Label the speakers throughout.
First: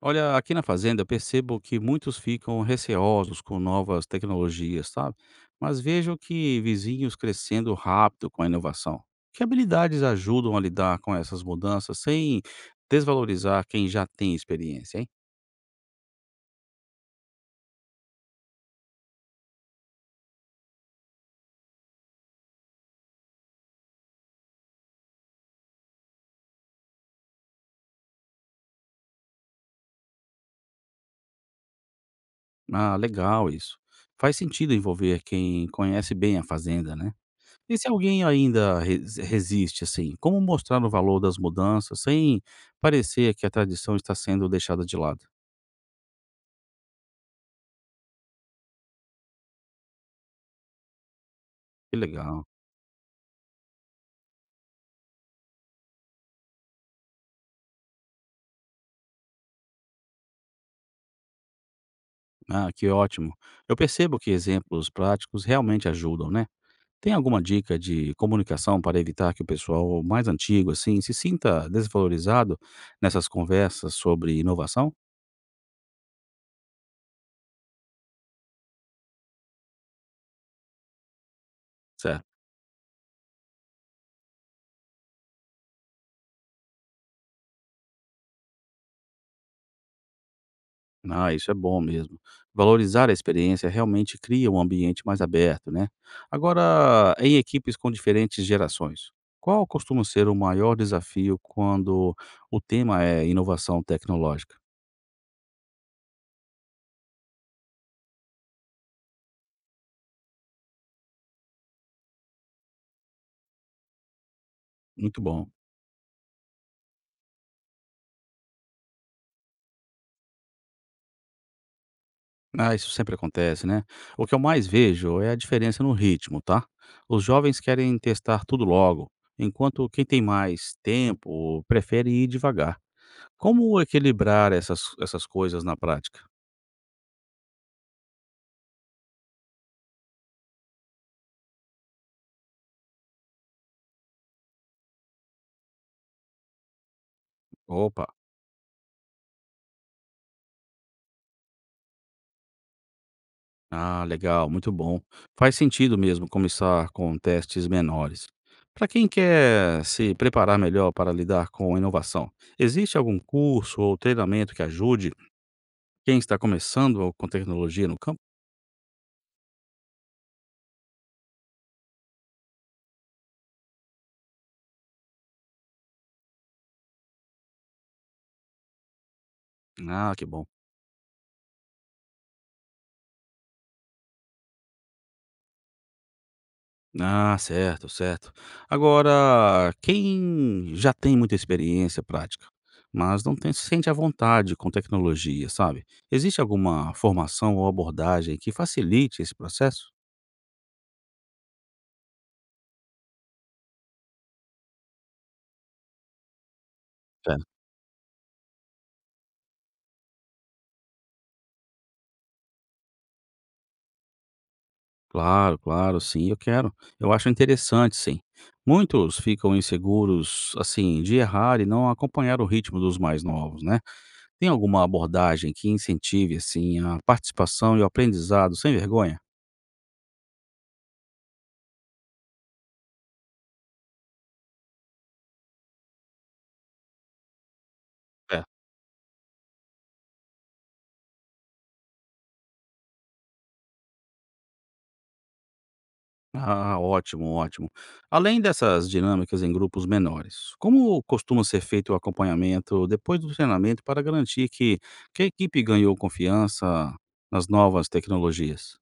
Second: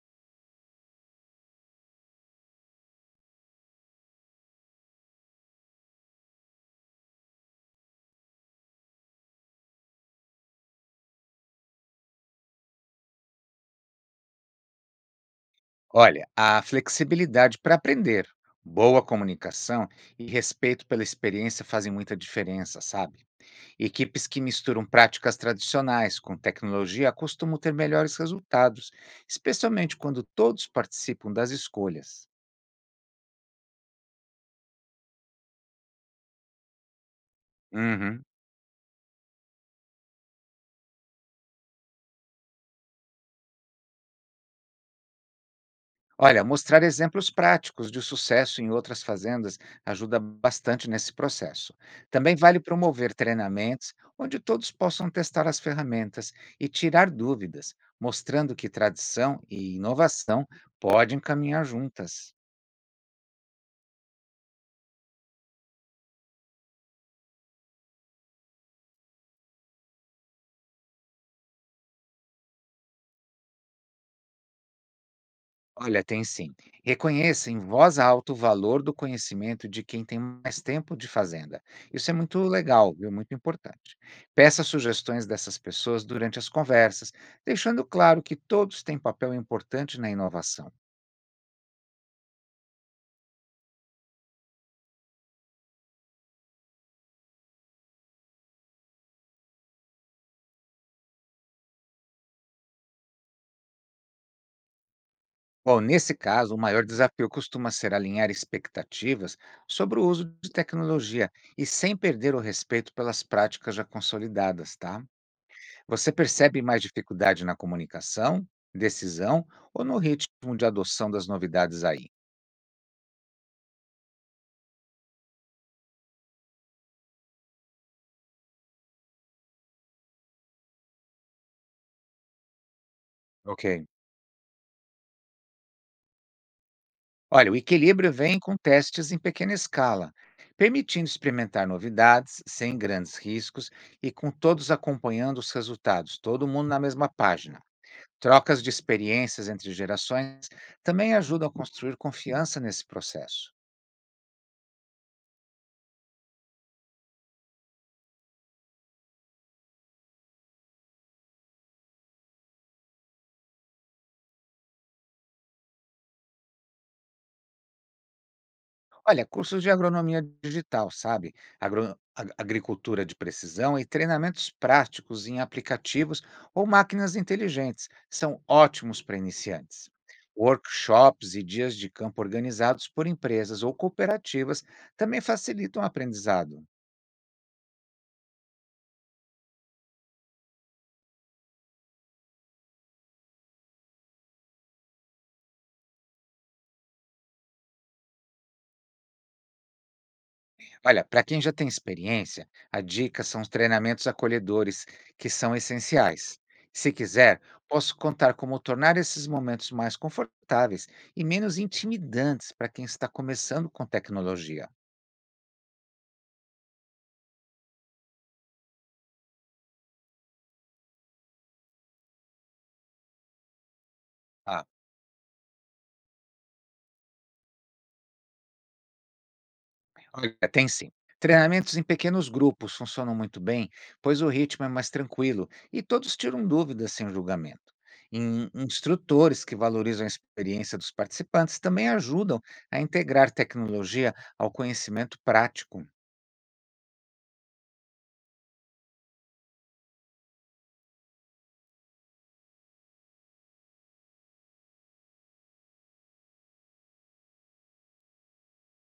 Speaker 1: Olha, aqui na fazenda eu percebo que muitos ficam receosos com novas tecnologias, sabe? Mas vejo que vizinhos crescendo rápido com a inovação. Que habilidades ajudam a lidar com essas mudanças sem desvalorizar quem já tem experiência, hein?
Speaker 2: Olha, a flexibilidade para aprender, boa comunicação e respeito pela experiência fazem muita diferença, sabe? Equipes que misturam práticas tradicionais com tecnologia costumam ter melhores resultados, especialmente quando todos participam das escolhas.
Speaker 1: Ah, legal isso. Faz sentido envolver quem conhece bem a fazenda, né? E se
Speaker 2: Uhum.
Speaker 1: alguém ainda resiste, assim, como mostrar o valor das mudanças sem parecer que a tradição está sendo deixada de lado?
Speaker 2: Olha, mostrar exemplos práticos de sucesso em outras fazendas ajuda bastante nesse processo.
Speaker 1: Que
Speaker 2: Também
Speaker 1: legal.
Speaker 2: vale promover treinamentos onde todos possam testar as ferramentas e tirar dúvidas, mostrando que tradição e inovação podem caminhar juntas.
Speaker 1: Ah, que ótimo. Eu percebo que exemplos práticos realmente ajudam, né? Tem alguma dica de comunicação para evitar que o pessoal mais antigo, assim, se sinta desvalorizado nessas conversas sobre inovação?
Speaker 2: Olha, tem sim. Reconheça em voz alta o valor do conhecimento de quem tem mais tempo de fazenda. Isso é
Speaker 1: Certo.
Speaker 2: muito legal, viu? Muito importante. Peça sugestões dessas pessoas durante as conversas, deixando claro que todos têm papel importante na inovação.
Speaker 1: Ah, isso é bom mesmo. Valorizar a experiência realmente cria um ambiente mais aberto, né? Agora, em equipes com diferentes gerações, qual costuma ser o maior desafio quando o tema é inovação tecnológica?
Speaker 2: Bom, nesse caso, o maior desafio costuma ser alinhar expectativas sobre o uso de tecnologia e sem perder o respeito pelas práticas já consolidadas, tá?
Speaker 1: Muito bom.
Speaker 2: Você percebe mais dificuldade na comunicação, decisão ou no ritmo de adoção das novidades aí?
Speaker 1: Ah, isso sempre acontece, né? O que eu mais vejo é a diferença no ritmo, tá? Os jovens querem testar tudo logo, enquanto quem tem mais tempo prefere ir devagar. Como
Speaker 2: Ok.
Speaker 1: equilibrar essas coisas na prática?
Speaker 2: Olha, o equilíbrio vem com testes em pequena escala, permitindo experimentar novidades sem grandes riscos e com todos acompanhando os resultados, todo mundo na mesma página.
Speaker 1: Opa,
Speaker 2: Trocas de experiências entre gerações também ajudam a construir confiança nesse processo.
Speaker 1: ah, legal, muito bom. Faz sentido mesmo começar com testes menores. Para quem quer se preparar melhor para lidar com inovação, existe algum curso ou treinamento que ajude quem está começando com tecnologia no campo?
Speaker 2: Olha, cursos de agronomia digital, sabe? Agricultura de precisão e treinamentos práticos em aplicativos ou máquinas inteligentes são ótimos para iniciantes.
Speaker 1: Ah, que bom.
Speaker 2: Workshops e dias de campo organizados por empresas ou cooperativas também facilitam o aprendizado.
Speaker 1: Ah, certo, certo. Agora, quem já tem muita experiência prática, mas se sente à vontade com tecnologia, sabe? Existe alguma formação ou abordagem que facilite esse processo?
Speaker 2: Olha, para quem já tem experiência, a dica são os treinamentos acolhedores, que são essenciais. Se quiser,
Speaker 1: É.
Speaker 2: posso contar como tornar esses momentos mais confortáveis e menos intimidantes para quem está começando com tecnologia.
Speaker 1: Claro, claro, sim, eu quero. Eu acho interessante, sim. Muitos ficam inseguros, assim, de errar e não acompanhar o ritmo dos mais novos, né? Tem alguma abordagem que incentive, assim, a participação e o aprendizado sem vergonha?
Speaker 2: Olha, tem sim. Treinamentos em pequenos grupos funcionam muito bem, pois o ritmo é mais tranquilo e todos tiram dúvidas sem julgamento. Instrutores que valorizam a experiência dos participantes também ajudam a integrar tecnologia ao conhecimento prático.
Speaker 1: Ah, ótimo, ótimo. Além dessas dinâmicas em grupos menores, como costuma ser feito o acompanhamento depois do treinamento para garantir que a equipe ganhou confiança nas novas tecnologias?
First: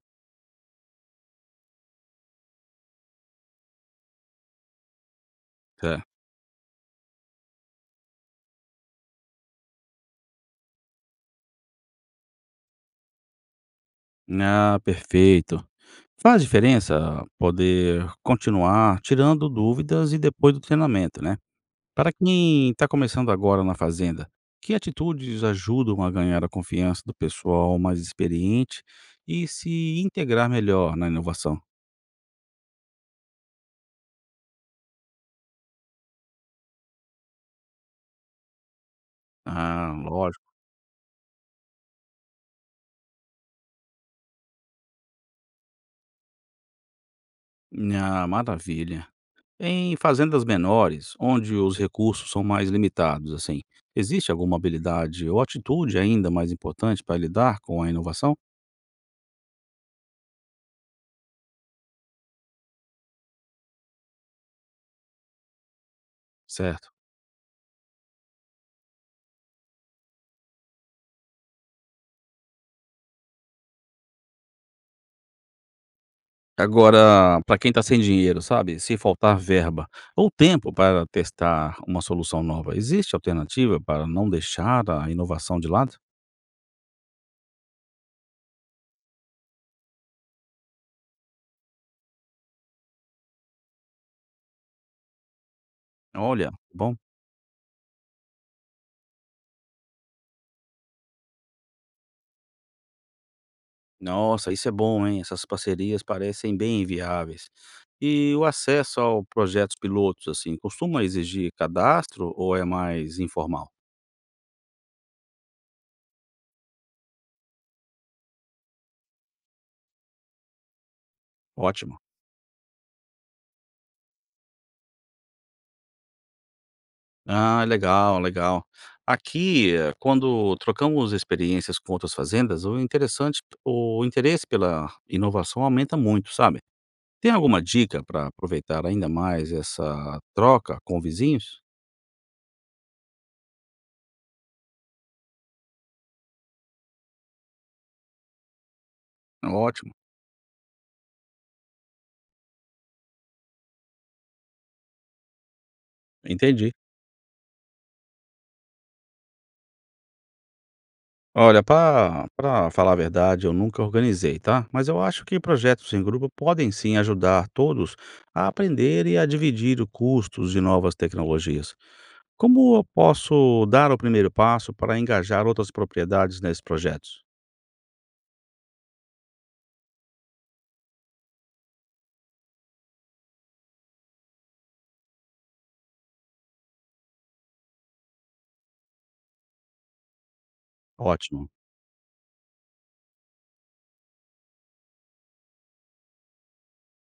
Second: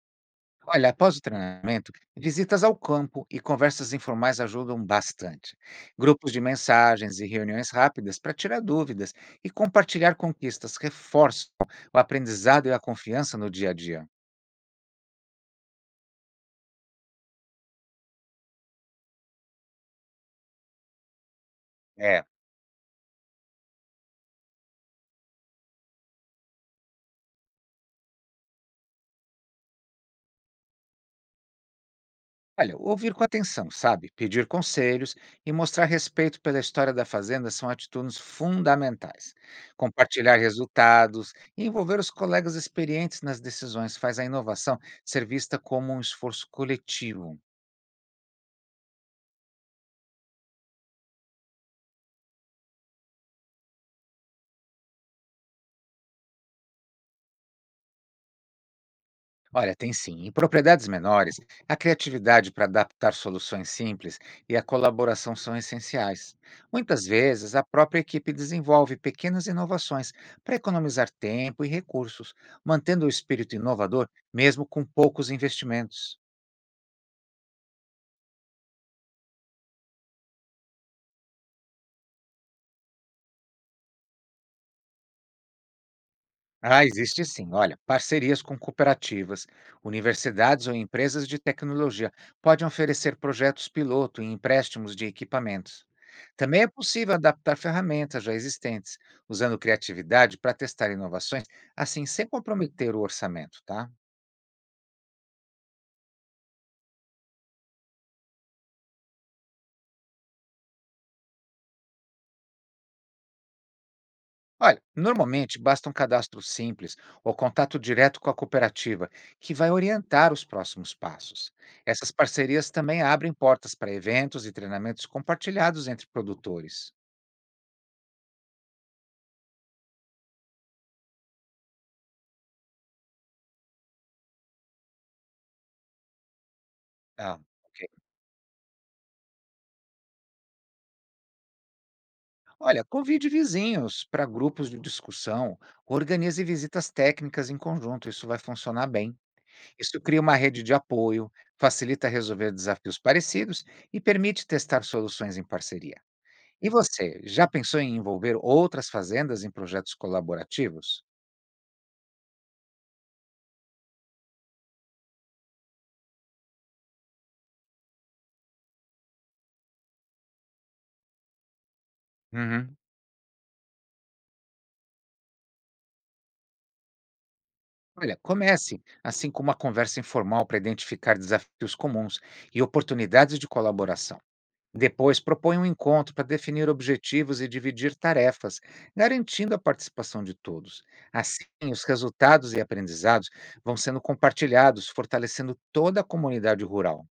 Speaker 2: Olha, após o treinamento, visitas ao campo e conversas informais ajudam bastante.
Speaker 1: É.
Speaker 2: Grupos de mensagens e reuniões rápidas para tirar dúvidas e compartilhar conquistas reforçam o aprendizado e a confiança no dia a dia.
Speaker 1: Ah, perfeito. Faz diferença poder continuar tirando dúvidas e depois do treinamento, né? Para
Speaker 2: É.
Speaker 1: quem está começando agora na fazenda, que atitudes ajudam a ganhar a confiança do pessoal mais experiente e se integrar melhor na inovação?
Speaker 2: Olha, ouvir com atenção, sabe? Pedir conselhos e mostrar respeito pela história da fazenda são atitudes fundamentais.
Speaker 1: Ah,
Speaker 2: Compartilhar
Speaker 1: lógico.
Speaker 2: resultados e envolver os colegas experientes nas decisões faz a inovação ser vista como um esforço coletivo.
Speaker 1: Ah, maravilha. Em fazendas menores, onde os recursos são mais limitados, assim, existe alguma habilidade ou atitude ainda mais importante para lidar com a inovação?
Speaker 2: Olha, tem sim. Em propriedades menores, a criatividade para adaptar soluções simples e a colaboração são essenciais.
Speaker 1: Certo.
Speaker 2: Muitas vezes, a própria equipe desenvolve pequenas inovações para economizar tempo e recursos, mantendo o espírito inovador mesmo com poucos investimentos.
Speaker 1: Agora, para quem está sem dinheiro, sabe, se faltar verba ou tempo para testar uma solução nova, existe alternativa para não deixar a inovação de lado?
Speaker 2: Ah, existe sim. Olha, parcerias com cooperativas, universidades ou empresas de tecnologia podem oferecer projetos piloto e empréstimos de equipamentos.
Speaker 1: Olha,
Speaker 2: Também é
Speaker 1: bom.
Speaker 2: possível adaptar ferramentas já existentes, usando criatividade para testar inovações, assim sem comprometer o orçamento, tá?
Speaker 1: Nossa, isso é bom, hein? Essas parcerias parecem bem viáveis. E o acesso ao projetos pilotos, assim, costuma exigir cadastro ou é mais informal?
Speaker 2: Olha, normalmente basta um cadastro simples ou contato direto com a cooperativa, que vai orientar os próximos passos.
Speaker 1: Ótimo.
Speaker 2: Essas parcerias também abrem portas para eventos e treinamentos compartilhados entre produtores.
Speaker 1: Ah, legal, legal. Aqui, quando trocamos experiências com outras fazendas, o interessante, o interesse pela inovação aumenta muito, sabe? Tem
Speaker 2: Tá,
Speaker 1: alguma
Speaker 2: ok.
Speaker 1: dica para aproveitar ainda mais essa troca com vizinhos?
Speaker 2: Olha, convide vizinhos para grupos de discussão, organize visitas técnicas em conjunto, isso vai funcionar bem.
Speaker 1: Ótimo,
Speaker 2: Isso cria uma rede de apoio, facilita resolver desafios parecidos e permite testar soluções em parceria. E
Speaker 1: entendi.
Speaker 2: você, já pensou em envolver outras fazendas em projetos colaborativos?
Speaker 1: Olha, para falar a verdade, eu nunca organizei, tá? Mas eu acho que projetos em grupo podem sim ajudar todos a aprender e a dividir os custos de novas tecnologias. Como
Speaker 2: Uhum.
Speaker 1: eu posso dar o primeiro passo para engajar outras propriedades nesses projetos?
Speaker 2: Olha, comece assim com uma conversa informal para identificar desafios comuns e oportunidades de colaboração. Depois, propõe um encontro para definir objetivos e dividir tarefas, garantindo a participação de todos. Assim,
Speaker 1: Ótimo.
Speaker 2: os resultados e aprendizados vão sendo compartilhados, fortalecendo toda a comunidade rural.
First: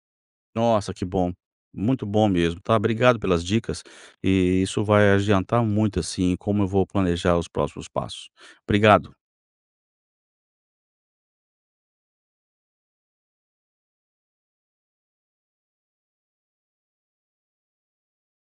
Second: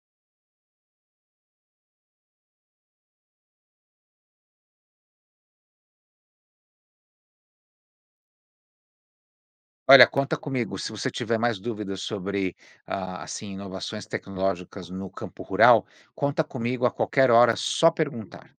Speaker 1: Nossa, que bom. Muito bom mesmo, tá? Obrigado pelas dicas e isso vai adiantar muito, assim, como eu vou planejar os próximos passos. Obrigado.
Speaker 2: Olha, conta comigo. Se você tiver mais dúvidas sobre assim inovações tecnológicas no campo rural, conta comigo a qualquer hora, só perguntar.